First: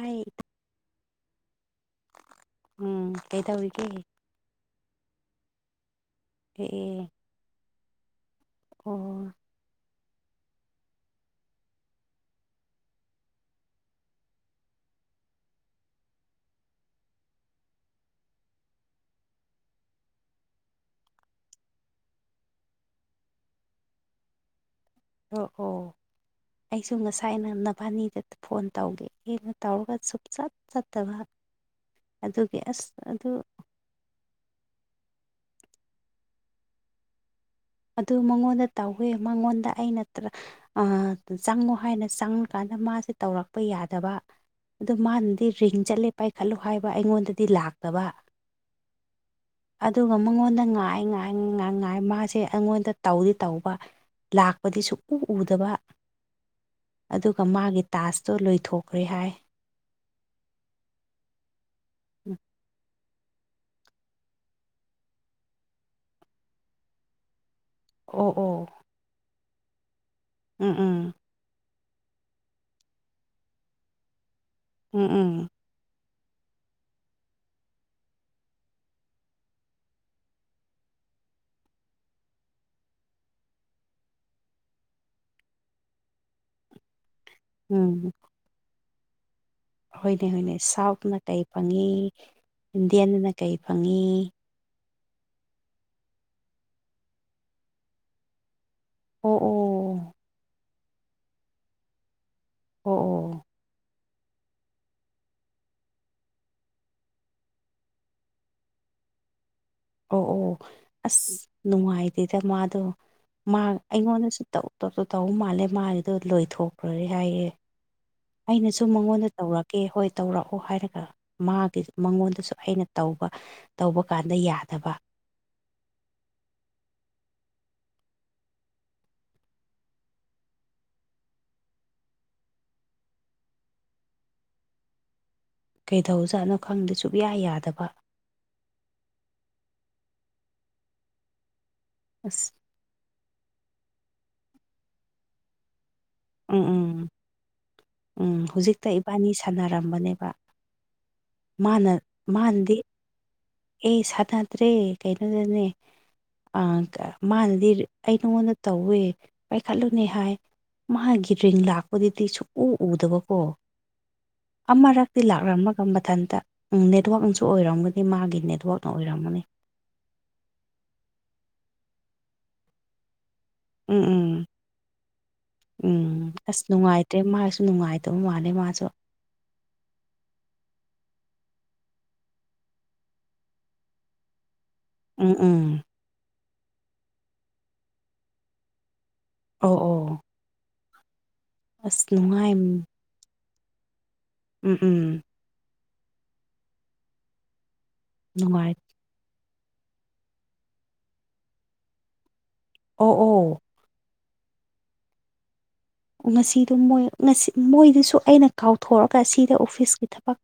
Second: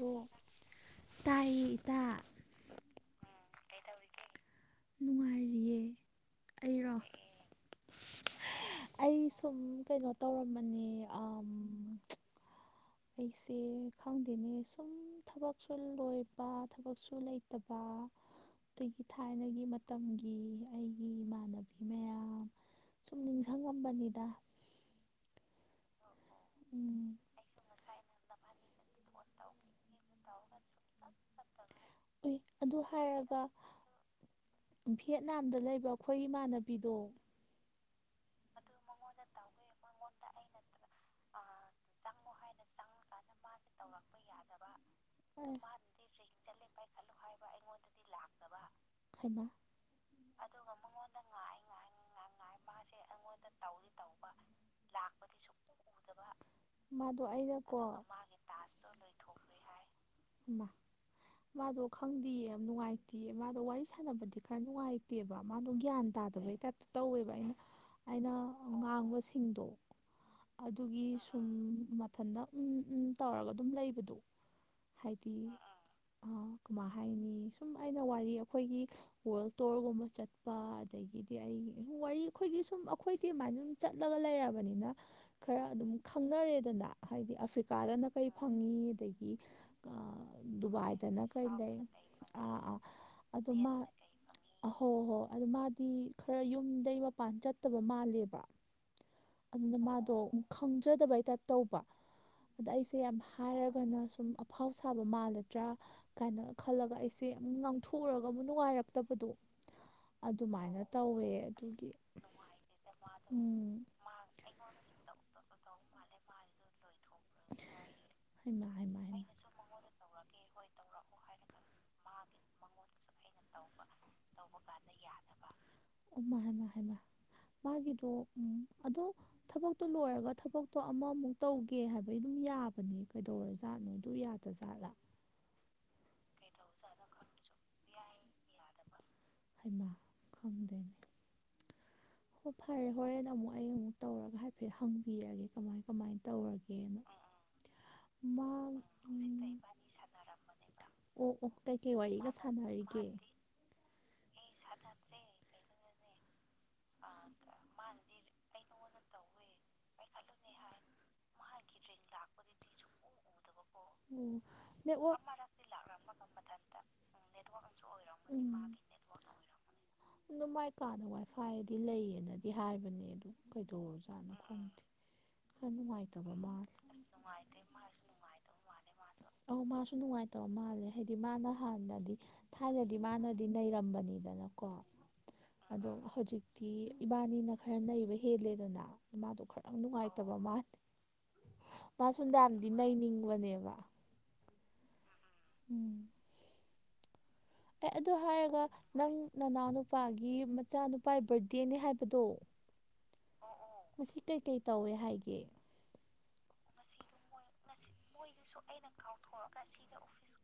ꯑꯩ ꯇꯥꯏꯌꯦ ꯏꯇꯥ ꯎꯝ ꯀꯩꯗꯧꯔꯤꯒꯦ ꯅꯨꯡꯉꯥꯏꯔꯤꯌꯦ ꯑꯩꯔꯣ ꯑꯦ ꯑꯣ ꯑꯩ ꯁꯨꯝ ꯀꯩꯅꯣ ꯇꯧꯔꯝꯕꯅꯤ ꯑꯝ ꯑꯩꯁꯦ ꯈꯪꯗꯦꯅꯦ ꯁꯨꯝ ꯊꯕꯛꯁꯨ ꯂꯣꯏꯄ ꯊꯕꯛꯁꯨ ꯂꯩꯇꯕ ꯑꯗꯒꯤ ꯊꯥꯏꯅꯒꯤ ꯃꯇꯝꯒꯤ ꯑꯩꯒꯤ ꯏꯃꯥꯟꯅꯕꯤ ꯃꯌꯥꯝ ꯁꯨꯝ ꯅꯤꯡꯖꯪꯉꯝꯕꯅꯤꯗ ꯑꯣ ꯑꯣ ꯑꯩꯁꯨ ꯎꯝ ꯉꯁꯥꯏꯅ ꯅꯕꯥꯅꯤꯗ ꯐꯣꯟ ꯇꯧꯒꯦꯅ ꯇꯧꯔꯒ ꯁꯨ ꯆꯠ ꯆꯠꯇꯕ ꯎꯏ ꯑꯗꯨꯒꯤ ꯑꯗꯨ ꯑꯁ ꯑꯗꯨ ꯍꯥꯏꯔꯒ ꯚꯤꯌꯦꯠꯅꯥꯝꯗ ꯂꯩꯕ ꯑꯩꯈꯣꯏ ꯏꯃꯥꯟꯅꯕꯤꯗꯣ ꯑꯗꯨ ꯃꯉꯣꯟꯗ ꯇꯧꯋꯦ ꯃꯉꯣꯟꯗ ꯑꯩ ꯅꯠꯇ꯭ꯔ ꯑ ꯆꯪꯉꯣ ꯍꯥꯏꯅ ꯆꯪꯉꯀꯥꯟꯗ ꯃꯥꯁꯦ ꯇꯧꯔꯛꯄ ꯌꯥꯗꯕ ꯑꯗꯨ ꯃꯥꯅꯗꯤ ꯑꯦ ꯔꯤꯡ ꯆꯠꯂꯦ ꯄꯥꯏꯈꯠꯂꯨ ꯍꯥꯏꯕ ꯑꯩꯉꯣꯟꯗꯗꯤ ꯂꯥꯛꯇꯕ ꯍꯩꯃꯥ ꯑꯗꯨꯒ ꯃꯉꯣꯟꯗ ꯉꯥꯏ ꯉꯥꯏ ꯉꯥꯏ ꯉꯥꯏ ꯃꯥꯁꯦ ꯑꯩꯉꯣꯟꯗ ꯇꯧꯗꯤ ꯇꯧꯕ ꯂꯥꯛꯄꯗꯤ ꯁꯨꯡꯎ ꯎꯗꯕ [unintelligible] ꯑꯗꯨꯒ ꯑꯩꯅꯀꯣ ꯃꯥꯒꯤ ꯇꯥꯁꯇꯣ ꯃꯥꯒꯤ ꯂꯣꯏꯊꯣꯛꯈ꯭ꯔꯦ ꯍꯥꯏ ꯍꯩꯃꯥ ꯃꯥꯗꯣ ꯎ ꯈꯪꯗꯤꯌꯦ ꯌꯥꯝ ꯅꯨꯡꯉꯥꯏ ꯇꯤꯌꯦ ꯃꯥꯗꯣ ꯋꯥꯔꯤ ꯁꯥꯟꯅꯕꯗꯤ ꯈꯔ ꯅꯨꯡꯉꯥꯏꯇꯦꯕ ꯃꯥꯗꯣ ꯒ꯭ꯌꯥꯟ ꯇꯥꯗꯕꯩ ꯇꯥꯏꯞꯇ ꯇꯧꯋꯦꯕ ꯑꯩꯅ ꯑꯣ ꯑꯩꯅ ꯑꯣ ꯉꯥꯡꯕꯁꯤꯡꯗꯣ ꯎꯝ ꯑꯗꯨꯒꯤ ꯎꯝ ꯎꯝ ꯃꯊꯟꯇ ꯎꯪ ꯎꯪ ꯇꯧꯔꯒ ꯑꯗꯨꯝ ꯂꯩꯕꯗꯣ ꯎꯝ ꯎꯝ ꯍꯥꯏꯗꯤ ꯑ ꯀꯃꯥꯏ ꯍꯥꯏꯅꯤ ꯁꯨꯝ ꯑꯩꯅ ꯋꯥꯔꯤ ꯑꯩꯈꯣꯏꯒꯤ ꯋꯥꯔꯜ ꯇꯣꯔꯒꯨꯝꯕ ꯆꯠ ꯄ ꯑꯗꯒꯤꯗꯤ ꯑꯩ [unintelligible] ꯋꯥꯔꯤ ꯑꯩꯈꯣꯏꯒꯤ ꯁꯨꯝ ꯑꯩꯈꯣꯏꯗꯤ ꯑꯃꯥꯏꯅ ꯁꯨꯝ ꯆꯠꯂꯒ ꯂꯩꯔꯕꯅꯤꯅ ꯈꯔ ꯑꯗꯨꯝ ꯈꯪꯅꯔꯦꯗꯅ ꯍꯥꯏꯗꯤ ꯑꯐ꯭ꯔꯤꯀꯥꯗꯅ ꯎꯝ ꯀꯩ ꯐꯪꯉꯤ ꯑꯗꯒꯤ ꯑ ꯍꯣꯏꯅꯦ ꯍꯣꯏꯅꯦ ꯁꯥꯎꯠꯅ ꯗꯨꯕꯥꯏꯗꯅ ꯀꯩ ꯂꯩ ꯐꯪꯉꯤ ꯑꯥ ꯑꯥ ꯏꯟꯗꯤꯌꯟꯗꯅ ꯀꯩ ꯑꯗꯨꯃ ꯐꯪꯉꯤ ꯑꯍꯣ ꯍꯣ ꯑꯗꯨ ꯃꯥꯗꯤ ꯈꯔ ꯌꯨꯝꯗꯩ ꯃꯄꯥꯟ ꯆꯠꯇꯕ ꯃꯥꯜꯂꯦꯕ ꯑꯣ ꯑꯗꯨꯅ ꯃꯥꯗꯣ ꯈꯪꯖꯗꯕꯩ ꯇꯥꯏꯞ ꯇꯧꯕ ꯑꯗ ꯑꯩꯁꯦ ꯌꯥꯝ ꯑꯣ ꯍꯥꯏꯔꯒꯅ ꯁꯨꯝ ꯑꯐꯥꯎ ꯁꯥꯕ ꯃꯥꯜꯂꯗ꯭ꯔꯥ ꯀꯥꯏꯅ ꯈꯜꯂꯒ ꯑꯩꯁꯦ ꯑꯃꯨꯛ ꯉꯥꯡꯊꯣꯛꯎꯔꯒ ꯑꯃꯨꯛ ꯅꯨꯡꯉꯥꯏꯔꯛꯇꯕꯗꯣ ꯑꯣ ꯑꯣ ꯑꯗꯨꯃꯥꯏꯅ ꯇꯧꯋꯦ ꯑꯁ ꯑꯗꯨꯒꯤ ꯅꯨꯡꯉꯥꯏꯇꯦꯗ ꯃꯥꯗꯣ ꯃꯥ ꯎꯝ ꯑꯩꯉꯣꯟꯗꯁꯨ ꯇꯧ ꯇꯧ ꯇꯧꯕ ꯃꯥꯜꯂꯦ ꯃꯥꯒꯤꯗꯣ ꯂꯣꯏꯊꯣꯛꯈ꯭ꯔꯦ ꯍꯥꯏꯌꯦ ꯍꯩꯃꯥ ꯑꯩꯅꯁꯨ ꯍꯩꯃꯥ ꯍꯩꯃꯥ ꯃꯉꯣꯟꯗ ꯇꯧꯔꯛꯀꯦ ꯍꯣꯏ ꯇꯧꯔꯛꯑꯣ ꯍꯥꯏꯔꯒ ꯃꯥꯒꯤ ꯃꯉꯣꯟꯗꯁꯨ ꯑꯩꯅ ꯇꯧꯕ ꯇꯧꯕ ꯀꯥꯟꯗ ꯌꯥꯗ ꯑꯣꯃ ꯍꯦꯃ ꯍꯦ ꯃꯥ ꯃꯥꯒꯤꯗꯣ ꯎꯝ ꯑꯗꯣ ꯊꯕꯛꯇꯣ ꯂꯣꯏꯔꯒ ꯊꯕꯛꯇꯣ ꯑꯃꯃꯨꯛ ꯇꯧꯒꯦ ꯍꯥꯏꯕ ꯑꯩꯩ ꯑꯗꯨꯝ ꯌꯥꯕꯅꯦ ꯀꯩꯗꯧꯔ ꯖꯥꯠꯅꯣꯣꯏ ꯑꯗꯨ ꯌꯥꯗ꯭ꯔꯖꯥꯠꯂꯥ ꯀꯩꯗꯧꯖꯠꯅꯣ ꯈꯪꯗꯦ ꯁꯨꯛꯌꯥ ꯌꯥꯗꯕ ꯍꯥꯏꯃ ꯈꯪꯗꯣꯏꯅꯤ ꯑꯁ ꯍꯣꯏ ꯐꯔꯦ ꯍꯣꯔꯦꯟꯗ ꯑꯃꯨꯛ ꯑꯩ ꯑꯃꯨꯛ ꯇꯧꯔꯒ ꯍꯥꯏꯐꯦꯠ ꯍꯪꯕꯤꯔꯒꯦ ꯀꯃꯥꯏ ꯀꯃꯥꯏꯅ ꯎꯝ ꯇꯧꯔꯒꯦꯅ ꯎꯝ ꯎꯝ ꯃꯥꯅ ꯏꯕꯥꯅꯤ ꯁꯥꯟꯅꯔꯝꯕꯅꯦꯗ ꯑꯣ ꯑꯣ ꯀꯩꯀꯩ ꯋꯥꯔꯤꯒ ꯁꯥꯟꯅꯔꯤꯒꯦ ꯑꯦ ꯁꯥ ꯇꯗ꯭ꯔꯦ ꯀꯩꯅꯣꯗꯅꯦ ꯦ [inaudible] ꯃꯥꯅꯗꯤ ꯑꯩ ꯅꯉꯣꯟꯗ ꯇꯧꯋꯦ ꯄꯥꯏꯈꯠꯂꯨꯅꯦ ꯍꯥꯏ ꯃꯥꯒꯤ ꯔꯤꯡ ꯂꯥꯛꯄꯗꯨꯗꯤ ꯁꯨꯛꯎ ꯎꯗꯕꯀꯣ ꯑꯣ ꯑꯃꯔꯛꯇꯤ ꯅꯦꯠꯋꯥꯛ ꯂꯥꯛꯂꯝꯝꯃꯒ ꯃꯊꯟꯇ ꯅꯦꯠꯋꯥꯛꯅꯁꯨ ꯑꯣꯏꯔꯝꯒꯅꯤ ꯃꯥꯒꯤ ꯅꯦꯠꯋꯥꯛꯅ ꯑꯣꯏꯔꯝꯒꯅꯤ ꯑꯗꯨ ꯃꯥꯏ ꯀꯥꯗ ꯋꯥꯏꯐꯥꯏꯗꯤ ꯂꯩꯌꯦꯅꯗꯤ ꯍꯥꯏꯕꯅꯦ ꯑꯗꯨ ꯎꯝ ꯎꯝ ꯀꯩꯗꯧꯔꯨꯖꯥꯠꯅꯣ ꯈꯪꯗꯦ ꯈꯔ ꯎꯝ ꯅꯨꯡꯉꯥꯏꯇꯕ ꯃꯥ ꯑꯁ ꯅꯨꯡꯉꯥꯏꯇ꯭ꯔꯦ ꯅꯨꯡꯉꯥꯏꯇꯦ ꯃꯥꯁꯨ ꯅꯨꯡꯉꯥꯏꯇꯕ ꯃꯥꯁꯨ ꯃꯥꯜꯂꯦ ꯃꯥꯁꯨꯣ ꯑꯧ ꯃꯥꯁꯨ ꯅꯨꯡꯉꯥꯏꯇꯕ ꯃꯥꯜꯂꯦ ꯍꯥꯏꯗꯤ ꯃꯥꯅ ꯍꯥꯟꯅꯗꯤ ꯊꯥꯏꯅꯗꯤ ꯃꯥꯅꯗꯤ ꯅꯩꯔꯝꯕꯅꯤꯗꯅ ꯀꯣ ꯎꯝ ꯎꯝ ꯑꯗꯣ ꯍꯧꯖꯤꯛꯇꯤ ꯏꯕꯥꯅꯤꯅ ꯈꯔ ꯅꯩꯕ ꯍꯦꯜꯂꯦꯗꯅ ꯏꯃꯥꯗꯣ ꯈꯔꯪ ꯑꯣ ꯑꯣ ꯅꯨꯡꯉꯥꯏꯇꯕ ꯃꯥꯅꯤ ꯑꯁ ꯃꯥ ꯅꯨꯡꯉꯥꯏ ꯁꯟꯗꯥꯝꯗꯤ ꯅꯩꯅꯤꯡꯕꯅꯦꯕ ꯎꯝ ꯎꯝ ꯎꯝ ꯑꯦ ꯑꯗꯨ ꯍꯥꯏꯔꯒ ꯅꯨꯡꯉꯥꯏ ꯅꯪ ꯅꯅꯥꯎꯅ ꯅꯨꯄꯥꯒꯤ ꯃꯆꯥꯅꯨꯄꯥ ꯕꯥꯔꯗꯦꯅꯤ ꯍꯥꯏꯕꯗꯣ ꯑꯣ ꯑꯣ ꯃꯁꯤ ꯀꯩꯀꯩ ꯇꯧꯋꯦ ꯍꯥꯏꯒꯦ ꯉꯁꯤꯗꯣ ꯃꯣꯏ ꯉꯁꯤ ꯃꯣꯏꯗꯨꯁꯨ ꯑꯩꯅ ꯀꯥꯎꯊꯣꯛꯑꯒ ꯁꯤꯗ ꯑꯣꯐꯤꯁꯀꯤ ꯊꯕꯛ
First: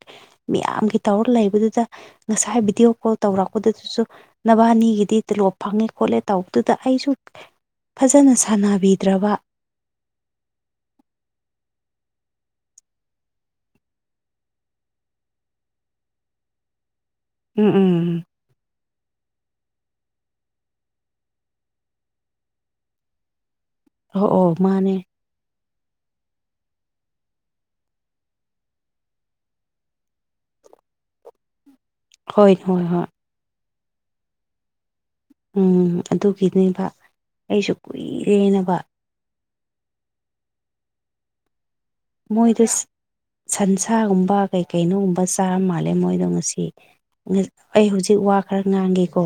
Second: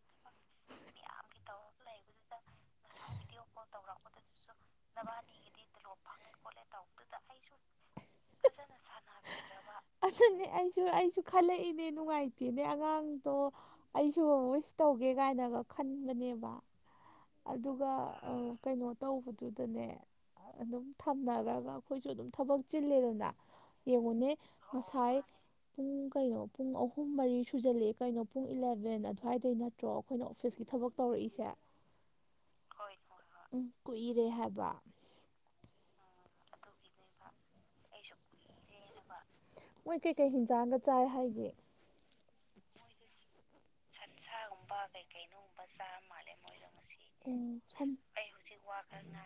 ꯃꯌꯥꯝꯒꯤ ꯇꯧꯔꯒ ꯂꯩꯕꯗꯨꯗ ꯉꯁꯥꯏ ꯚꯤꯗꯤꯑꯣ ꯀꯣꯜ ꯇꯧꯔꯛꯄꯗꯨꯗꯨꯁꯨ ꯅꯕꯥꯅꯤꯒꯤꯗꯤ ꯇꯤꯂꯣꯞ ꯐꯪꯉꯦ ꯈꯣꯠꯂꯦ ꯇꯧꯕꯗꯨꯗ ꯑꯩꯁꯨ ꯐꯖꯅ ꯁꯥꯟꯅꯕꯤꯗ꯭ꯔꯕ ꯑꯩꯁꯨ ꯑꯩꯁꯨ ꯈꯜꯂꯛꯏꯅꯦ ꯅꯨꯡꯉꯥꯏꯇꯦꯅꯦ ꯑꯉꯥꯡꯗꯣ ꯑꯩꯁꯨ ꯋꯤꯁ ꯇꯧꯒꯦ ꯀꯥꯏꯅꯒ ꯈꯟꯕꯅꯦꯕ ꯎꯝ ꯑꯗꯨꯒ ꯎꯝ ꯀꯩꯅꯣ ꯇꯧꯕꯗꯨꯗꯅꯦ ꯑꯗꯨꯝ ꯊꯝꯅꯈ꯭ꯔꯒ ꯑꯩꯈꯣꯏꯁꯨ ꯑꯗꯨꯝ ꯊꯕꯛ ꯆꯤꯜꯂꯦꯗꯅ ꯑꯣ ꯌꯦꯡꯉꯨꯅꯦ ꯑꯣ ꯃꯥꯅꯦ ꯉꯁꯥꯏ ꯄꯨꯡ ꯀꯩꯅꯣ ꯄꯨꯡ ꯑꯍꯨꯝ ꯃꯔꯤ ꯁꯨꯖꯜꯂꯛꯑꯦ ꯀꯩꯅꯣ ꯄꯨꯡ ꯏꯂꯕꯦꯟ ꯑꯗꯨꯋꯥꯏꯗꯩꯅ ꯅꯠꯇ꯭ꯔꯣ ꯑꯩꯈꯣꯏꯅ ꯑꯣꯐꯤꯁꯀꯤ ꯊꯕꯛ ꯇꯧꯔꯛꯏꯁꯦ ꯍꯣꯏ ꯍꯣꯏ ꯍꯣꯏ ꯎꯝ ꯀꯨꯏꯔꯦ ꯍꯥꯏꯕ ꯎꯝ ꯑꯗꯨꯒꯤꯅꯦꯕ ꯑꯩꯁꯨ ꯀꯨꯏꯔꯦꯅꯕ ꯃꯣꯏ ꯀꯩꯀꯩ ꯍꯤꯟꯖꯥꯡꯒ ꯆꯥꯏ ꯍꯥꯏꯒꯦ ꯃꯣꯏꯗ ꯁꯟꯁꯥꯒꯨꯝꯕ ꯀꯩ ꯀꯩꯅꯣꯒꯨꯝꯕ ꯆꯥ ꯃꯥꯜꯂꯦ ꯃꯣꯏꯗꯣ ꯉꯁꯤ ꯎꯝ ꯑꯩ ꯁꯝ ꯍꯧꯖꯤꯛ ꯋꯥ ꯈꯔ ꯉꯥꯡꯉꯦꯀꯣ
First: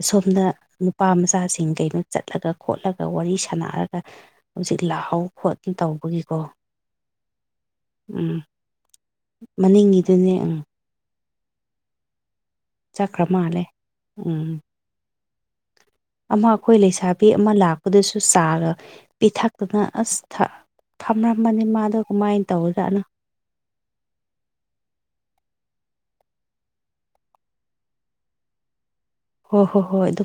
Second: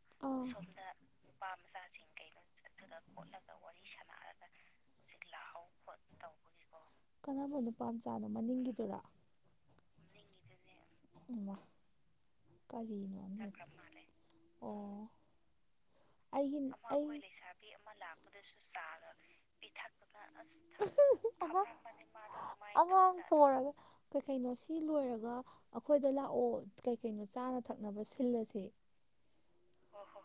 ꯑꯁꯣꯝꯗ ꯑꯥ ꯅꯨꯄꯥ ꯃꯆꯥꯁꯤꯡ ꯀꯩꯅꯣ ꯆꯠꯂꯒ ꯈꯣꯠꯂꯒ ꯋꯥꯔꯤ ꯁꯥꯟꯅꯔꯒ ꯍꯧꯖꯤꯛ ꯂꯥꯛꯍꯥꯎ ꯈꯣꯠꯅ ꯇꯧꯕꯒꯤꯀꯣ ꯀꯅꯥꯅꯕ ꯅꯨꯄꯥ ꯃꯆꯥꯅꯣ ꯎꯝ ꯃꯅꯤꯡꯒꯤ ꯃꯅꯤꯡꯒꯤꯗꯨꯅꯦ ꯑ ꯎꯃ ꯀꯔꯤꯅꯣ ꯆꯠꯈ꯭ꯔ ꯃꯥꯜꯂꯦ ꯅꯪ꯭ꯔ ꯃꯥꯂꯦ ꯎꯝ ꯑꯩꯒꯤ ꯑꯩ ꯂꯩꯁꯥꯕꯤ ꯑꯃ ꯂꯥꯛꯄꯗꯁꯨ ꯆꯥꯒ ꯄꯤꯊꯛꯄꯅ ꯑꯁ ꯐꯝꯔꯝꯕꯅꯤ ꯃꯥꯗꯣ ꯀꯃꯥꯏꯅ ꯑ ꯇꯧꯔꯖꯥꯠꯅꯣ ꯑꯃ ꯊꯣꯔꯒꯦ ꯀꯩ ꯀꯩꯅꯣ ꯁꯤ ꯂꯣꯏꯔꯒ ꯑꯩꯈꯣꯏꯗ ꯂꯥꯛꯑꯣ ꯀꯩ ꯀꯩꯅꯣ ꯆꯥꯅ ꯊꯛꯅꯕ ꯁꯤꯜꯂꯁꯦ ꯍꯣꯏ ꯍꯣ ꯍꯣꯏ ꯑꯗꯨ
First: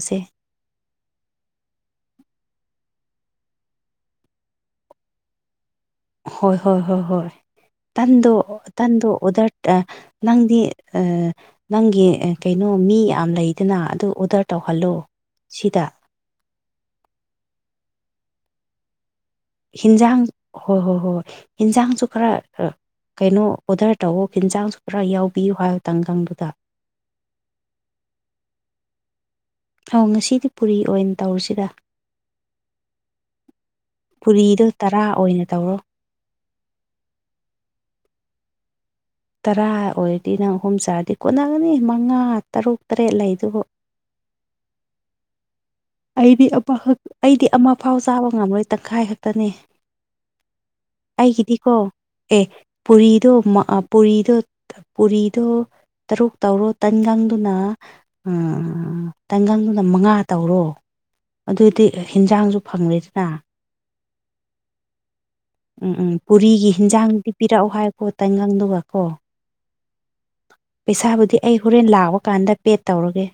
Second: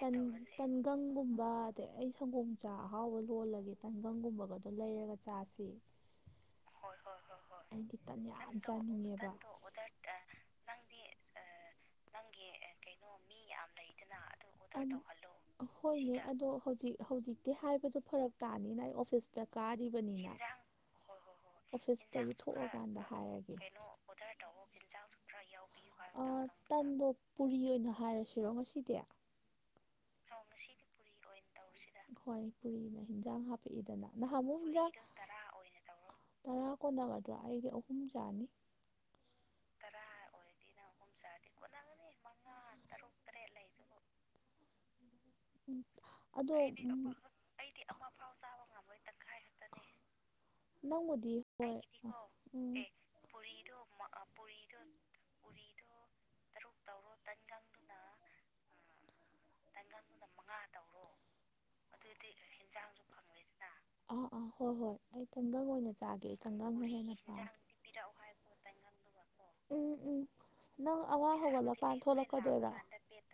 ꯇꯟ ꯇꯟꯒꯪꯒꯨꯝꯕ ꯑꯗꯩ ꯑꯩ ꯁꯪꯒꯣꯝ ꯆꯥ ꯑꯍꯥꯎꯕ ꯂꯣꯜꯂꯒꯦ ꯇꯟꯒꯪꯒꯨꯝꯕꯒꯗꯣ ꯂꯩꯔꯒ ꯆꯥꯁꯤ ꯍꯣꯏ ꯍꯣꯏ ꯍꯣꯏ ꯍꯣꯏ ꯑꯩꯗꯤ ꯇꯟ ꯇꯟꯗꯨ ꯌꯥꯝ ꯇꯟꯗꯨ ꯆꯥꯅꯤꯡꯉꯦꯕ ꯑꯣꯗꯔ ꯑ ꯅꯪꯗꯤ ꯑ ꯅꯪꯒꯤ ꯀꯩꯅꯣ ꯃꯤ ꯌꯥꯝ ꯂꯩꯗꯅ ꯑꯗꯨ ꯑꯣꯗꯔ ꯇꯧꯍꯜ ꯍꯣꯏꯅꯦ ꯑꯗꯣ ꯍꯧꯖꯤꯛ ꯍꯧꯖꯤꯛꯇꯤ ꯍꯥꯏꯕꯗꯣ ꯐꯔꯛ ꯇꯥꯅꯤꯅ ꯑꯩ ꯑꯣꯐꯤꯁ ꯆ ꯍꯤꯟꯖꯥꯡ ꯀꯥꯔꯤꯕꯅꯤꯅ ꯍꯣꯏ ꯍꯣꯏ ꯍꯣꯏ ꯍꯤꯟꯖꯥꯡꯁꯨ ꯈꯔ ꯑꯣꯐꯤꯁꯇꯒꯤ ꯊꯣꯛꯂꯀꯥꯟꯗ ꯀꯩꯅꯣ ꯍꯥꯏꯔꯒꯦ ꯇꯧꯋ ꯑꯣꯗꯔ ꯇꯧꯑꯣ ꯍꯤꯟꯖꯥꯡꯁꯨ ꯆꯤꯟꯖꯥꯛꯁꯨ ꯈꯔ ꯍꯥꯏꯕ ꯌꯥꯎꯕꯤꯌꯨ ꯑ ꯇꯪꯒꯪꯗꯨꯗ ꯇꯟꯗꯣ ꯄꯨꯔꯤ ꯑꯣꯏꯅ ꯍꯥꯏꯔꯁꯤꯔꯣ ꯉꯁꯤꯗꯤ ꯑꯧ ꯉꯁꯤ ꯄꯨꯔꯤ ꯑꯣꯏꯅ ꯇꯧꯁꯤꯗ ꯍꯣꯏ ꯄꯨꯔꯤꯅ ꯏꯟꯖꯥꯡ ꯍꯥꯞꯄꯛꯏꯗꯅ ꯅꯍꯥꯟ ꯑꯃꯨ ꯄꯨꯔꯤꯗꯣ ꯇꯔꯥ ꯑꯣꯏꯅ ꯇꯧꯔꯣ ꯇꯔꯥ ꯀꯣꯟꯅꯒꯗ꯭ꯔꯥ ꯑꯩꯗꯤ ꯑꯍꯨꯝ ꯆꯥꯅꯤ ꯇꯔꯥ ꯑꯣꯏꯔꯗꯤ ꯅꯪ ꯑꯍꯨꯝ ꯆꯥꯔꯗꯤ ꯀꯣꯟꯅꯒꯅꯤ ꯃꯉꯥ ꯇꯔꯨꯛ ꯇꯔꯦꯠ ꯂꯩꯗꯨꯕꯨ ꯎꯝ ꯑꯩꯗꯤ ꯑꯗꯣ ꯑꯃꯍꯛ ꯑꯩꯗꯤ ꯑꯃꯐꯥꯎ ꯆꯥꯕ ꯉꯝꯂꯣꯏ ꯇꯪꯈꯥꯏ ꯈꯛꯇꯅꯦ ꯅꯪꯕꯨꯗꯤ ꯑꯩꯒꯤꯗꯤꯀꯣ ꯍꯣꯏ ꯑꯦ ꯎꯝ ꯄꯨꯔꯤꯗꯣ ꯃ ꯑ ꯄꯨꯔꯤꯗꯣ ꯄꯨꯔꯤꯗꯣ ꯇꯔꯨꯛ ꯇꯧꯔꯣ ꯇꯟꯒꯪꯗꯨꯅ ꯑ ꯇꯪꯒꯪꯗꯨꯅ ꯃꯉꯥ ꯇꯧꯔꯣ ꯑꯗꯨꯗꯤ ꯍꯤꯟꯖꯥꯡꯁꯨ ꯐꯪꯉꯅꯤꯅ ꯑ ꯑꯥ ꯍꯣꯏ ꯍꯣꯏ ꯑꯩ ꯇꯟꯒꯪ ꯑꯣꯏꯅ ꯎꯝ ꯎꯝ ꯆꯥꯒꯦ ꯄꯨꯔꯤꯒꯤ ꯇꯟꯒꯪꯅ ꯍꯦꯟꯅ ꯍꯤꯟꯖꯥꯡꯗꯤ ꯄꯥꯝꯃꯦ ꯄꯤꯔꯛꯑꯣ ꯍꯥꯏꯀꯣ ꯇꯟꯉꯪꯗꯨꯒ ꯀꯣ ꯎꯝ ꯎꯝ ꯅꯪ ꯄꯩꯁꯥꯕꯨꯗꯤ ꯑꯋꯥꯥꯡ ꯑꯩ ꯍꯣꯔꯦꯟ ꯍꯧꯒꯠꯂꯀꯥꯟ ꯂꯥꯛꯄ ꯀꯥꯟꯗ ꯄꯦ ꯊꯣꯛꯂꯛꯀꯗꯣꯏꯔꯣ ꯇꯧꯔꯒꯦ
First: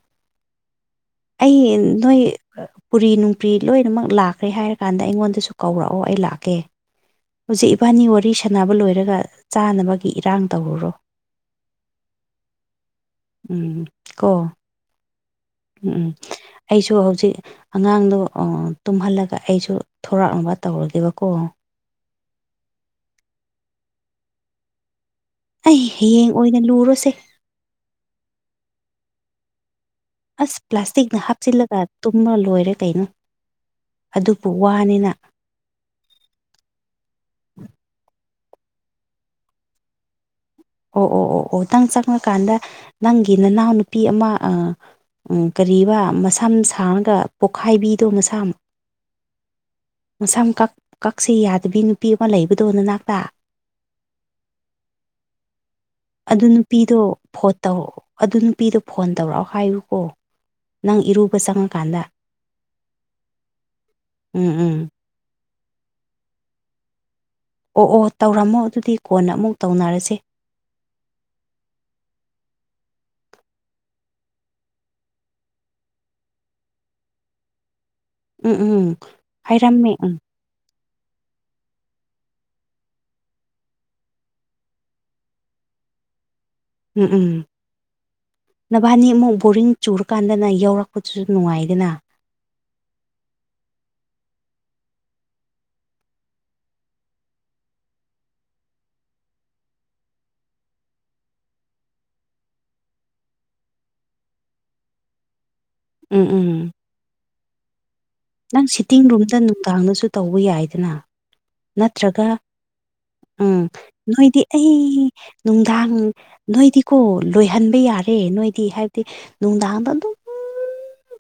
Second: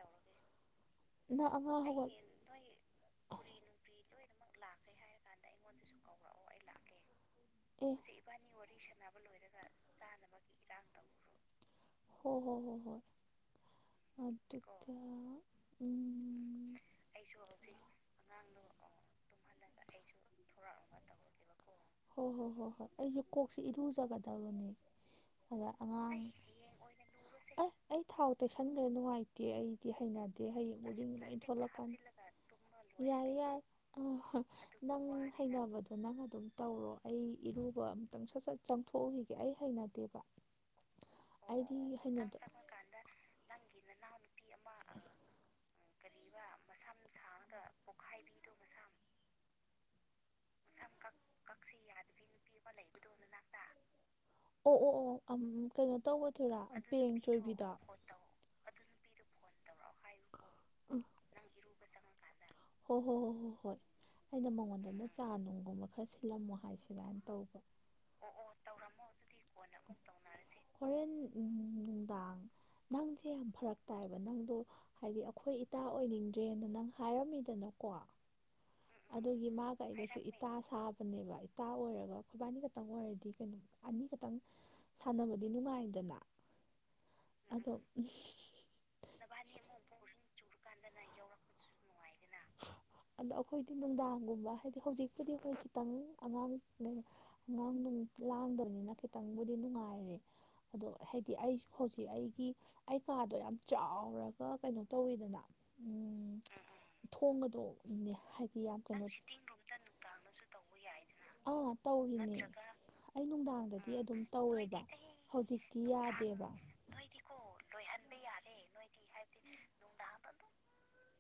[inaudible] ꯑꯩ ꯍꯧꯒꯠ ꯅꯣꯏ ꯄꯨꯔꯤ ꯅꯨꯡꯄ꯭ꯔꯤ ꯂꯣꯏꯅꯃꯛ ꯂꯥꯛꯈ꯭ꯔꯦ ꯍꯥꯏꯔ ꯀꯥꯟꯗ ꯑꯩꯉꯣꯟꯗꯁꯨ ꯀꯧꯔꯛꯑꯣ ꯑꯩ ꯂꯥꯛꯀꯦ ꯍꯧꯖꯤꯛ ꯑꯦ ꯏꯕꯥꯅꯤ ꯋꯥꯔꯤ ꯁꯥꯟꯅꯕ ꯂꯣꯏꯔꯒ ꯆꯥꯅꯕꯒꯤ ꯏꯔꯥꯡ ꯇꯧꯔꯨꯔꯣ ꯍꯣ ꯍꯣ ꯍꯣ ꯍꯣꯏ ꯎꯝ ꯀꯣ ꯑꯣ ꯀꯌꯥꯅꯤ ꯅꯣ ꯎꯝ ꯎꯝ ꯑꯩꯁꯨ ꯍꯧꯖꯤꯛ ꯑꯉꯥꯡꯗꯣ ꯑꯣ ꯇꯨꯝꯍꯜꯂꯒ ꯑꯩꯁꯨ ꯊꯣꯔꯛꯅꯕ ꯇꯧꯔꯒꯦꯕꯀꯣ ꯍꯣꯏ ꯍꯣꯏ ꯍꯣꯏ ꯍꯣꯏ ꯑꯩꯁꯦ ꯀꯣꯛꯁꯦ ꯏꯔꯨꯖꯒꯗꯕꯅꯦ ꯑꯩ ꯍꯌꯦꯡ ꯑꯣꯏꯅ ꯂꯨꯔꯣꯁꯦ ꯑꯁ ꯑꯩ ꯊꯥꯎ ꯇꯩꯁꯟꯒ꯭ꯔꯦ ꯅꯨꯡꯉꯥꯏꯇꯦ ꯑꯩ ꯗꯤ ꯍꯩꯅꯗꯦ ꯑꯁ ꯍꯌꯦꯡ ꯎꯔꯤꯡ ꯄ꯭ꯂꯥꯁꯇꯤꯛꯅ ꯂꯣꯏ ꯍꯥꯞꯆꯤꯜꯂꯒ ꯊꯣꯛꯂꯛꯀꯅꯤ ꯇꯨꯝꯃ ꯂꯣꯏꯔꯦ ꯀꯩꯅꯣ ꯌꯥꯔꯦ ꯌꯥꯏ ꯑ ꯑꯗꯨꯕꯨ ꯅꯪ ꯋꯥꯅꯤꯅ ꯍꯩꯅꯕꯗꯣ ꯅꯪ ꯑꯗꯨꯝ ꯇꯧꯔꯣ ꯑꯩ ꯏꯔꯨꯕ ꯑꯃꯝꯇꯪ ꯁꯠ ꯁꯠ ꯆꯪꯊꯣꯛꯎꯈꯤꯒꯦ ꯑꯩ ꯍꯩꯅꯗꯦꯕ ꯑꯣ ꯑꯣ ꯑꯣ ꯑꯣ ꯅꯪ ꯑꯩꯗꯤ ꯍꯩꯅꯗ ꯆꯪꯉꯀꯥꯟꯗ ꯅꯪꯒꯤ ꯅꯅꯥꯎ ꯅꯨꯄꯤ ꯑꯃ ꯑ ꯎꯪ ꯀꯔꯤꯕꯥ ꯃꯁꯝ ꯁꯥꯡꯔꯒ ꯄꯣꯛꯈꯥꯏꯕꯤꯗꯣ ꯃꯁꯝ ꯃꯁꯝ ꯀ ꯀꯛꯁꯤ ꯌꯥꯗꯕꯤ ꯅꯨꯄꯤ ꯑꯃ ꯂꯩꯕꯗꯣ ꯅꯅꯥꯛꯇ ꯑꯣ ꯑꯣ ꯑꯣ ꯑꯝ ꯀꯩꯅꯣ ꯑꯗꯨ ꯇꯧꯕꯗꯨꯔꯥ ꯅꯨꯄꯤꯗꯣ ꯄꯦꯡ ꯐꯣꯟ ꯆꯣꯏꯕꯤꯗꯣ ꯇꯧꯔꯛꯑꯣ ꯑꯗꯨ ꯅꯨꯄꯤꯗꯣ ꯐꯣꯟ ꯇꯧꯔꯛꯑꯣ ꯍꯥꯏꯌꯨꯀꯣ ꯅꯪ ꯏꯔꯨꯕ ꯆꯪꯉꯀꯥꯟꯗ ꯍꯣ‌ ꯍꯣ ꯍꯣ‌ ꯍꯣꯏ ꯍꯣꯏ ꯑꯩꯅ ꯎꯝ ꯎꯝ ꯃꯉꯣꯟꯗ ꯅꯨꯞ ꯆꯥ ꯅꯨꯡꯒꯨꯝꯕ ꯈꯔ ꯁꯤꯜꯂꯝꯃꯣ ꯍꯥꯏ ꯁꯤꯔꯥꯅ ꯇꯧꯕ ꯑꯣ ꯑꯣ ꯇꯧꯔꯝꯃꯣ ꯑꯗꯨꯗꯤ ꯀꯣꯟꯅ ꯑꯃꯨꯛ ꯇꯧꯅꯔꯁꯦ ꯍꯣꯔꯦꯟ ꯅꯨꯡꯗꯥꯡ ꯅꯪꯁꯦ ꯌꯥꯝ ꯐꯔꯛ ꯇꯥꯏꯕ ꯅꯪꯗꯣ ꯍꯥꯏꯗꯤ ꯑꯩꯈꯣꯏ ꯏꯇꯥ ꯑꯣꯏꯅꯤꯡꯗ꯭ꯔꯦꯅ ꯅꯪ ꯍꯥꯏꯔꯝꯃꯤꯗꯅꯀꯣ ꯎꯝ ꯎꯝ ꯑꯗꯨꯒꯤ ꯃꯥꯒ ꯍꯥꯏꯔꯝꯃꯦ ꯎꯝ ꯑꯩꯒꯁꯦ ꯏꯇꯥ ꯁꯥꯕꯅꯦꯕ ꯏꯇꯥ ꯑꯣꯏꯔꯒ ꯈꯣꯏꯕꯥꯅꯤ ꯈꯛꯇꯪ ꯑꯣꯏꯔꯗꯤ ꯀꯩꯅꯣ ꯑꯅꯤꯈꯛꯇꯪ ꯁꯥꯟꯅꯕꯗꯤ ꯅꯨꯡꯉꯥꯏꯗꯅ ꯎꯝ ꯎꯝ ꯑꯗꯣ ꯅꯕꯥꯅꯤ ꯑꯃꯨꯛ ꯕꯣꯔꯤꯡ ꯆꯨꯔꯀꯥꯟꯗꯅ ꯌꯥꯎꯔꯛꯄꯗꯨꯁꯨ ꯅꯨꯡꯉꯥꯏꯗꯅ ꯑꯗꯣ ꯑꯩꯈꯣꯏꯗꯤ ꯅꯨꯡꯗꯥꯡꯒꯨꯝꯕ ꯍꯥꯏꯗꯤ ꯍꯧꯖꯤꯛꯄꯨꯗꯤ ꯑꯩꯈꯣꯏ ꯈꯤꯇꯪ ꯑꯉꯥꯡꯅꯣ ꯑꯉꯥꯡ ꯅꯨꯡ ꯂꯥꯡꯗꯕꯅꯤꯅ ꯈꯤꯇꯪꯕꯨꯗꯤ ꯅꯨꯡꯉꯥꯏꯔꯦ ꯑꯗꯣ ꯍꯥꯏꯗꯤ ꯑꯩꯁꯨ ꯍꯧꯖꯤꯛ ꯑꯩꯒꯤ ꯑꯩ ꯀꯥꯗꯣ ꯌꯥꯝ ꯆꯥꯎꯔꯒ ꯀꯩꯅꯣ ꯇꯧꯋꯤꯗꯅ ꯎꯝ ꯎꯝ ꯊꯣꯡꯒꯗꯣꯅꯦ ꯍꯥꯏꯗꯤ ꯌꯥꯝ ꯅꯪ ꯁꯤꯇꯤꯡꯗꯨꯝꯇ ꯅꯨꯡꯗꯥꯡꯗꯁꯨ ꯇꯧꯕ ꯌꯥꯏꯗꯅ ꯑꯥ ꯇꯧꯔꯤꯅꯦ ꯅꯠꯇ꯭ꯔꯒ ꯅꯠꯇꯔꯒ ꯑꯩ ꯎꯝ ꯅꯨꯡꯗꯥꯡꯗꯗꯤ ꯑꯗꯨꯝ ꯅꯣꯏꯗꯤ ꯑꯩ ꯇꯧꯋꯦꯕ ꯍꯧꯖꯤꯛꯇꯤ ꯌꯥꯗꯦꯕ ꯀꯣ ꯂꯣꯏꯍꯟꯕ ꯌꯥꯔꯦ ꯅꯣꯏꯗꯤ ꯍꯥꯏꯕꯗꯤ ꯅꯨꯡꯗꯥꯡꯗ ꯑꯗꯨꯝ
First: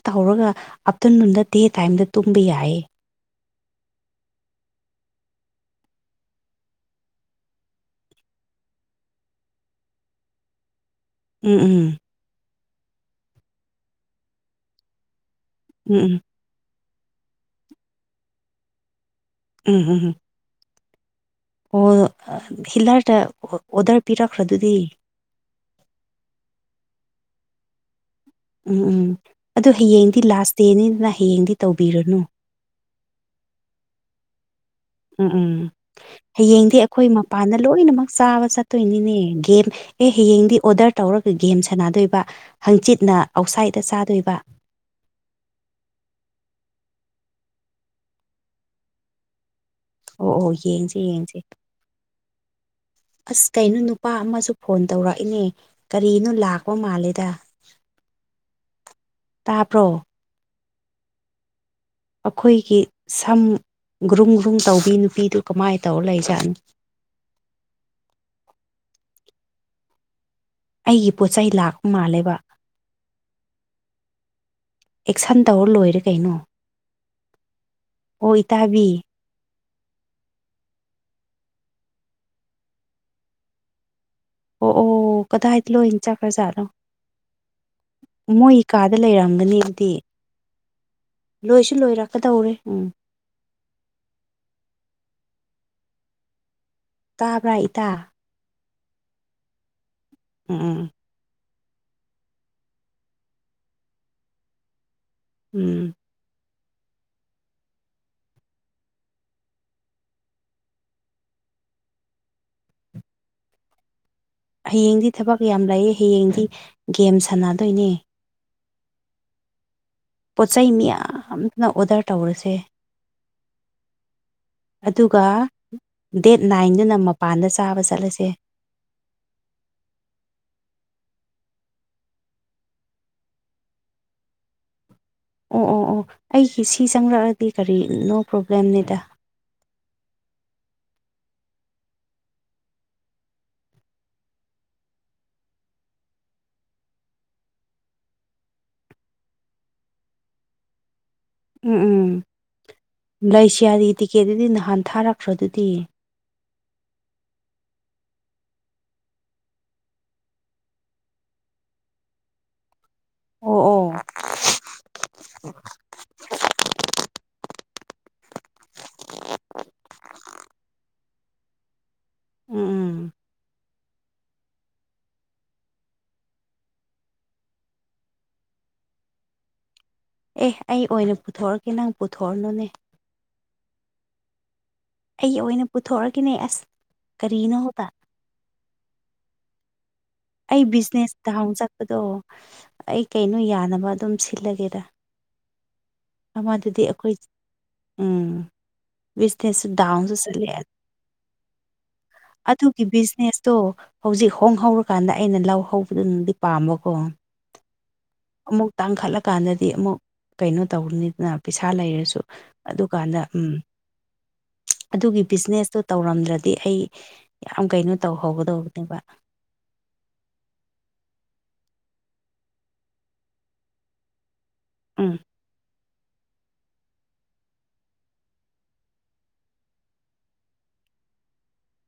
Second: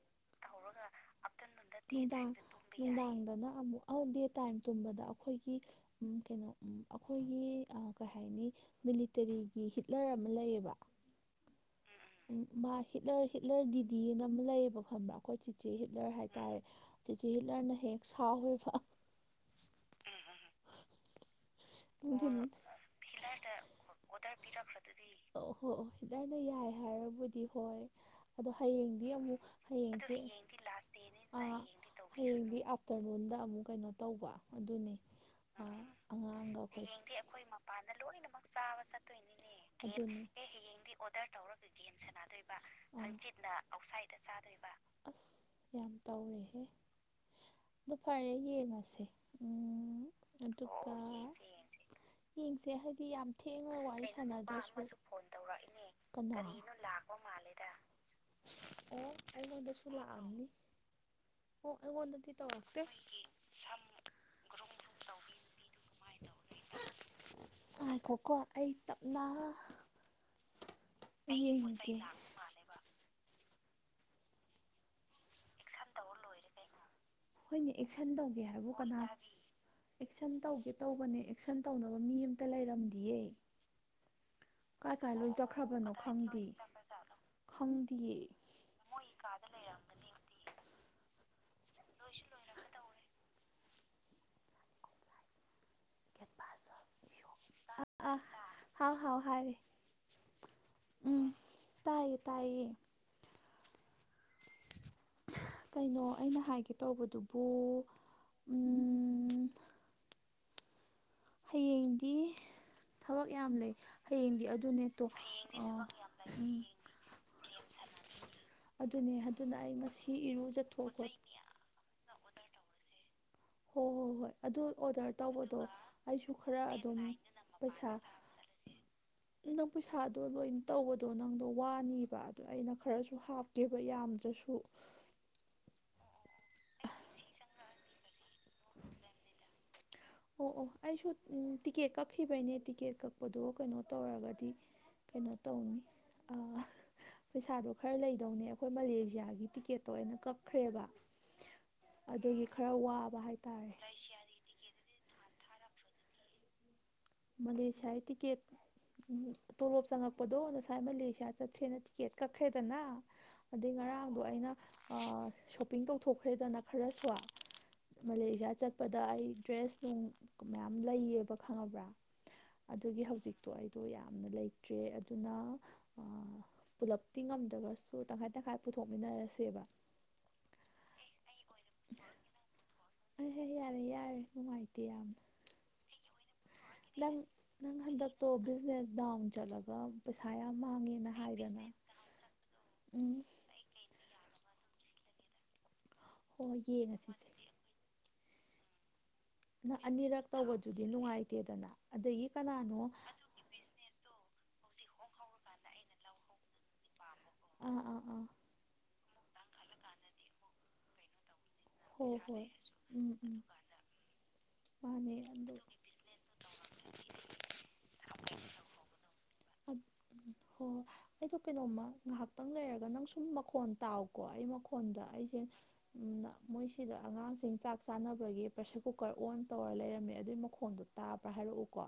ꯇꯧꯔꯒ ꯑꯞꯇꯔꯅꯨꯟꯗ ꯇꯦ ꯅꯨꯡꯗꯥꯡ ꯅꯨꯅꯨꯡꯗꯥꯡꯗꯅ ꯑꯃꯨꯛ ꯑꯧ ꯗꯦ ꯇꯥꯏꯝ ꯇꯨꯝꯕꯗ ꯑꯩꯈꯣꯏꯒꯤ ꯎꯝ ꯀꯩꯅꯣ ꯎꯝ ꯑꯩꯈꯣꯏꯒꯤ ꯑ ꯀꯩ ꯍꯥꯏꯅꯤ ꯃꯤꯂꯤꯇꯔꯤꯒꯤ ꯍꯤꯠꯂꯔ ꯑꯃ ꯂꯩꯌꯦꯕ ꯎꯝ ꯎꯝ ꯎꯝ ꯃꯥ ꯍꯤꯠꯂꯔ ꯍꯤꯠꯂꯔ ꯗꯤꯗꯤꯅ ꯑꯃ ꯂꯩꯌꯦꯕ ꯈꯪꯕ꯭ꯔꯥ ꯑꯩꯈꯣꯏ ꯆꯤꯆꯦ ꯍꯤꯠꯂꯔ ꯎꯝ ꯍꯥꯏ ꯇꯥꯔꯦ ꯆꯤꯆꯦ ꯍꯤꯂꯔꯅ ꯍꯦꯛ ꯁꯥꯎꯋꯦꯕ ꯎꯝ ꯎꯝ ꯎꯝ ꯑꯣ ꯍꯤꯠꯂꯔꯗ ꯚꯤꯂꯔꯗ ꯑꯣꯗꯔ ꯄꯤꯔꯛꯈ꯭ꯔꯗꯨꯗꯤ ꯑꯣ ꯍꯣꯏ ꯑꯣ ꯍꯤꯠꯂꯔꯅ ꯌꯥꯔꯦ ꯍꯥꯏꯔꯕꯨꯗꯤ ꯍꯣꯏ ꯑꯗꯣ ꯎꯝ ꯍꯌꯦꯡꯗꯤ ꯎꯝ ꯑꯃꯨꯛ ꯑꯗꯨ ꯍꯌꯦꯡꯁꯦ ꯍꯌꯦꯡꯗꯤ ꯂꯥꯁ ꯗꯦꯅꯤꯗꯅ ꯍꯌꯦꯡꯗꯤ ꯇꯧꯕꯤꯔꯅꯨ ꯍꯌꯦꯡꯗꯤ ꯇꯔꯨꯟꯗ ꯑꯃꯨꯛ ꯀꯩꯅꯣ ꯇꯧꯕ ꯑꯗꯨꯅꯤ ꯎꯝ-ꯎꯝ ꯍꯌꯦꯡꯗꯤ ꯑꯩꯈꯣꯏ ꯃꯄꯥꯟꯗ ꯂꯣꯏꯅꯃꯛ ꯆꯥꯕ ꯆꯠꯇꯣꯏꯅꯤꯅꯦ ꯒꯦꯝ ꯑꯦ ꯍꯌꯦꯡꯗꯤ ꯑꯣꯗꯔ ꯇꯧꯔ ꯒꯦꯝ ꯁꯥꯟꯅꯗꯣꯏꯕ ꯍꯥꯡꯆꯤꯠꯅ ꯑꯥꯎꯠꯁꯥꯏꯠꯇ ꯆꯥꯗꯣꯏꯕ ꯑꯁ ꯌꯥꯝ ꯇꯧꯂꯦꯍꯦ ꯑꯗꯨ ꯐꯔꯦ ꯌꯦꯡꯉꯁꯦ ꯎꯝ ꯑꯣ ꯑꯣ ꯑꯗꯨꯒ ꯌꯦꯡꯁꯦ ꯌꯦꯡꯁꯦ ꯌꯦꯡꯁꯦ ꯍꯥꯏꯗꯤ ꯌꯥꯝ ꯊꯦꯡꯅ ꯋꯥꯔꯤ ꯁꯥꯟꯅꯗꯣꯏꯁꯤꯁꯨ ꯐꯣꯟ ꯇꯧꯔꯛꯏꯅꯦ ꯀꯥꯅꯥ ꯀꯔꯤꯅꯣ ꯂꯥꯛꯄ ꯃꯥꯜꯂꯦꯗ ꯑꯣ ꯑꯩꯉꯣꯟꯗꯁꯨ ꯇꯥꯕ꯭ꯔꯣ ꯂꯥꯛꯑꯝꯅꯤ ꯑꯣ ꯑꯩꯉꯣꯟꯗ ꯑꯩꯈꯣꯏꯒꯤ ꯁꯝ ꯒ꯭ꯔꯨꯝ ꯒ꯭ꯔꯨꯝ ꯇꯧꯕꯤ ꯅꯨꯄꯤꯗꯨ ꯀꯃꯥꯏꯅ ꯇꯧꯔ ꯂꯩꯖꯥꯠꯅꯣ ꯉꯥꯏꯈꯣꯀꯣ ꯑꯩ ꯇꯞꯅ ꯑꯩꯒꯤ ꯄꯣꯠ ꯆꯩꯩ ꯂꯥꯛꯄ ꯌꯦꯡꯒꯦ ꯃꯥꯜꯂꯦꯕ ꯑꯦꯛꯁꯟ ꯇꯧꯔ ꯂꯣꯏꯔꯦ ꯀꯩꯅꯣ ꯑꯩꯈꯣꯏꯅꯦ ꯑꯦꯛꯁꯟ ꯑꯣ ꯇꯧꯒꯦ ꯍꯥꯏꯕꯨ ꯏꯇꯥꯕꯤ ꯀꯅꯥ ꯑꯦꯛꯁꯟ ꯇꯧꯒꯦ ꯇꯧꯕꯅꯦ ꯑꯦꯛꯁꯟ ꯇꯧꯅꯕ ꯃꯤ ꯑꯃꯇ ꯂꯩꯔꯝꯗꯤꯌꯦ ꯑꯣ ꯀꯥꯏ-ꯀꯥꯏ ꯑꯣ ꯂꯣꯏ ꯀꯗꯥꯏꯗ ꯆꯠꯈ꯭ꯔꯕꯅꯣ ꯂꯣꯏꯅ ꯈꯪꯗꯦ ꯆꯠꯈ꯭ꯔꯖꯥꯠꯅꯣ ꯈꯪꯗꯤꯌꯦ ꯃꯣꯏ ꯀꯥꯗ ꯃꯣꯏ ꯀꯥꯗ ꯂꯩꯔꯝꯒꯅꯤ ꯑꯗꯨꯗꯤ ꯂꯩꯔꯝꯒꯅꯤ ꯂꯣꯏꯁꯨ ꯂꯣꯏꯔꯛꯀꯗꯧꯔꯦ ꯎꯝ ꯄꯥꯁꯜ [unintelligible] ꯇꯥꯕ꯭ꯔꯥ ꯏꯇꯥ ꯍꯥꯎ-ꯍꯥꯎ ꯍꯥꯏꯔꯦ ꯎꯝ ꯎꯝ ꯎꯝ ꯇꯥꯏꯌꯦ-ꯇꯥꯏꯌꯦ ꯎꯝ ꯀꯩꯅꯣ ꯑꯩꯅ ꯍꯥꯏꯒꯦ ꯇꯧꯕꯗꯨꯕꯨ ꯎꯝ ꯍꯌꯦꯡꯗꯤ ꯊꯕꯛ ꯌꯥꯝ ꯂꯩ ꯍꯌꯦꯡꯗꯤ ꯑꯗꯨꯅꯦ ꯇꯣ ꯍꯌꯦꯡꯗꯤ ꯊꯕꯛ ꯌꯥꯝ ꯑꯥ ꯂꯩꯌꯦ ꯍꯌꯦꯡꯗꯤ ꯎꯝ ꯒꯦꯝ ꯁꯥꯟꯅꯗꯣꯏꯅꯦ ꯑꯗꯨꯅꯦ ꯑꯗꯨꯅ ꯑꯩ ꯉꯁꯤ ꯏꯔꯨꯖꯊꯣꯛꯄ ꯅ ꯑꯣꯗꯔ ꯇꯧꯔꯁꯦ [inaudible] ꯍꯣꯏ-ꯍꯣꯏ-ꯍꯣꯏ ꯑꯗꯨ ꯑꯣꯗꯔ ꯑꯗꯨꯒ ꯇꯧꯕꯗꯣ ꯑꯩꯁꯨ ꯗꯦꯠ ꯈꯔ ꯅꯥꯏꯟꯗꯨꯅ ꯑꯗꯨꯝ ꯃꯄꯥꯟꯗ ꯆꯥꯕ ꯄꯩꯁꯥ ꯆꯠꯂꯁꯦ ꯅꯪ ꯄꯩꯁꯥꯗꯣ ꯂꯣꯏ ꯇꯧꯕꯗꯣ ꯅꯪꯗꯣ ꯋꯥꯅꯤꯕ ꯑꯗꯣ ꯑꯩꯅ ꯈꯔꯁꯨ ꯍꯥꯞ ꯀꯦꯕ ꯌꯥꯝꯗ꯭ꯔꯁꯨ ꯑꯣ ꯑꯣ ꯑꯣ ꯑꯩꯒꯤ ꯁꯤ ꯆꯪꯂꯛꯑꯗꯤ ꯀꯔꯤ ꯅꯣ ꯄ꯭ꯔꯣꯕ꯭ꯂꯦꯝꯅꯤꯗ ꯑꯇ ꯑꯣ ꯑꯣ ꯑꯩꯁꯨ ꯇꯤꯀꯦꯠ ꯀꯛꯈꯤꯕꯩꯅꯦ ꯇꯤꯀꯦꯠ ꯀꯛꯄꯗꯣ ꯀꯩꯅꯣ ꯇꯧꯔꯒꯗꯤ ꯀꯩꯅꯣ ꯇꯧꯅꯤ ꯑ ꯄꯩꯁꯥꯗꯣ ꯈꯔ ꯂꯩꯗꯧꯅꯦ ꯑꯩꯈꯣꯏ ꯃꯂꯦꯁꯤꯌꯥꯒꯤ ꯇꯤꯀꯦꯠꯇꯣ ꯑꯩꯅ ꯀꯛꯈ꯭ꯔꯦꯕ ꯑꯗꯨꯒꯤ ꯈꯔ ꯋꯥꯕ ꯍꯥꯏ ꯌꯥꯔꯤ ꯇꯤꯛꯀꯦꯠꯇꯨꯗꯤ ꯅꯍꯥꯟ ꯊꯥꯔꯛꯈ꯭ꯔ ꯑꯗꯨꯗꯤ ꯃꯂꯦꯁꯤꯌꯥ ꯇꯤꯀꯦꯠ ꯇꯣꯂꯣꯞ ꯆꯪꯉꯛꯄꯗꯣ ꯉꯁꯥꯏ ꯃꯂꯦꯁꯤꯌꯥ ꯆꯠꯁꯦꯅ ꯇꯤꯛꯀꯦꯠ ꯀꯛꯈ꯭ꯔꯦꯗꯅ ꯑꯣ ꯑꯗꯩ ꯑꯣ ꯉꯔꯥꯡꯗꯣ ꯑꯩꯅ ꯁꯣꯞꯄꯤꯡ ꯇꯧꯊꯣꯛꯈ꯭ꯔꯦꯗꯅ ꯈꯔꯁꯨ ꯃꯥꯂꯦꯁꯤꯌꯥ ꯆꯠꯄꯗ ꯑꯩ ꯗ꯭ꯔꯦꯁ ꯅꯨꯡ ꯃꯌꯥꯝ ꯂꯩꯌꯦꯕ ꯈꯪꯉꯕ꯭ꯔꯥ ꯎꯝ ꯎꯝ ꯑꯗꯨꯒꯤ ꯍꯧꯖꯤꯛꯇꯣ ꯑꯩꯗꯣ ꯌꯥꯝꯅ ꯂꯩꯇ꯭ꯔꯦ ꯑꯗꯨꯅ ꯄꯨꯂꯞꯇꯤ ꯉꯝꯗ꯭ꯔꯒꯁꯨ ꯇꯪꯈꯥꯏ ꯇꯪꯈꯥꯏ ꯄꯨꯊꯣꯛꯃꯤꯟꯅꯔꯁꯦꯕ ꯑꯦ ꯑꯩ ꯑꯣꯏꯅ ꯄꯨꯊꯣꯔꯀꯦ ꯅꯪ ꯄꯨꯊꯣꯛꯑꯅꯣꯅꯦ ꯑꯍ ꯌꯥꯔꯦ-ꯌꯥꯔꯦ ꯅꯨꯡꯉꯥꯏꯇꯦ ꯌꯥꯝ ꯑꯩ ꯑꯣꯏꯅ ꯄꯨꯊꯣꯛꯑꯒꯦꯅꯦ ꯑꯁ ꯀꯔꯤꯅꯣ ꯍꯣꯗ ꯇꯣ ꯕꯤꯖꯤꯅꯦꯁ ꯗꯥꯎꯟ ꯆꯠꯂꯒ ꯄꯩꯁꯥ ꯌꯥꯝ ꯃꯥꯡꯉꯦꯅ ꯍꯥꯏꯗꯅ ꯑꯗꯣ ꯑꯩ ꯎꯝ ꯀꯩꯅꯣ ꯌꯥꯅꯕ ꯑꯗꯨꯝ ꯁꯤꯜꯂꯒꯦꯗ ꯍꯣꯏ ꯑꯃꯗꯨꯗꯤ ꯌꯦꯡꯉꯁꯤ ꯑꯈꯣꯏ ꯎꯝ ꯕꯤꯖꯅꯦꯁ ꯅꯪ ꯗꯥꯎꯟꯁꯨ ꯑꯅꯤꯔꯛ ꯆꯠꯂꯦ ꯇꯧꯕꯗꯨꯗꯤ ꯅꯨꯡꯉꯥꯏꯇꯦꯗꯅ ꯑꯗꯒꯤ ꯀꯅꯥꯅꯣ ꯑꯗꯨꯒꯤ ꯕꯤꯖꯤꯅꯦꯁꯇꯣ ꯍꯧꯖꯤꯛ ꯍꯣꯡ ꯍꯧꯔꯀꯥꯟꯗ ꯑꯩꯅ ꯂꯧ ꯍꯧꯕꯗꯨꯅꯗꯤ ꯄꯥꯝꯕꯀꯣ ꯑꯥ ꯑꯥ ꯑꯥ ꯑꯃꯨꯛ ꯇꯥꯡꯈꯠꯂꯀꯥꯟꯗꯗꯤ ꯑꯃꯨꯛ ꯀꯩꯅꯣ ꯇꯧꯕꯅꯤꯗ ꯄꯩꯁꯥ ꯂꯩꯔꯁꯨ ꯑꯗꯨꯀꯥꯟꯗ ꯎꯝ ꯃꯥꯅꯦ ꯑꯗꯨꯒꯤ ꯑꯗꯣ ꯕꯤꯖꯤꯅꯦꯁꯇꯨ ꯇꯧꯔꯝꯗ꯭ꯔꯗꯤ ꯑꯩ ꯌꯥꯝ ꯀꯩꯅꯣ ꯇꯧꯍꯧꯒꯗꯧꯕꯅꯦꯕ ꯍꯣ ꯑꯩꯗꯣ ꯀꯩꯅꯣꯝꯃ ꯉꯍꯥꯛꯇꯪ ꯂꯩꯔꯒ ꯅꯪ ꯁꯨꯝ ꯃꯈꯣꯟ ꯇꯥꯎꯀꯣ ꯑꯩ ꯃꯈꯣꯟꯗ ꯎꯝ ꯑꯩꯁꯦ ꯃꯣꯏꯁꯤꯗ ꯑꯉꯥꯡꯁꯤꯡ ꯆꯥꯛ ꯆꯥꯅꯕꯒꯤ ꯄ꯭ꯔꯦꯁꯔ ꯀꯨꯀꯔ ꯑꯣꯟ ꯇꯧꯔ ꯂꯩꯔꯝꯃꯦ ꯑꯗꯨꯏ ꯃꯈꯣꯟꯗꯨ ꯇꯥꯕ꯭ꯔꯥ ꯍꯥꯏꯔꯛꯎꯀꯣ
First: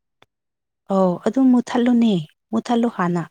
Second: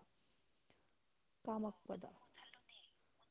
ꯑꯧ ꯑꯗꯨ ꯀꯥꯝꯃꯛꯄꯗ ꯃꯨꯠꯊꯠꯂꯨꯅꯦ ꯃꯨꯠꯊꯠꯂꯨ ꯍꯥꯟꯅ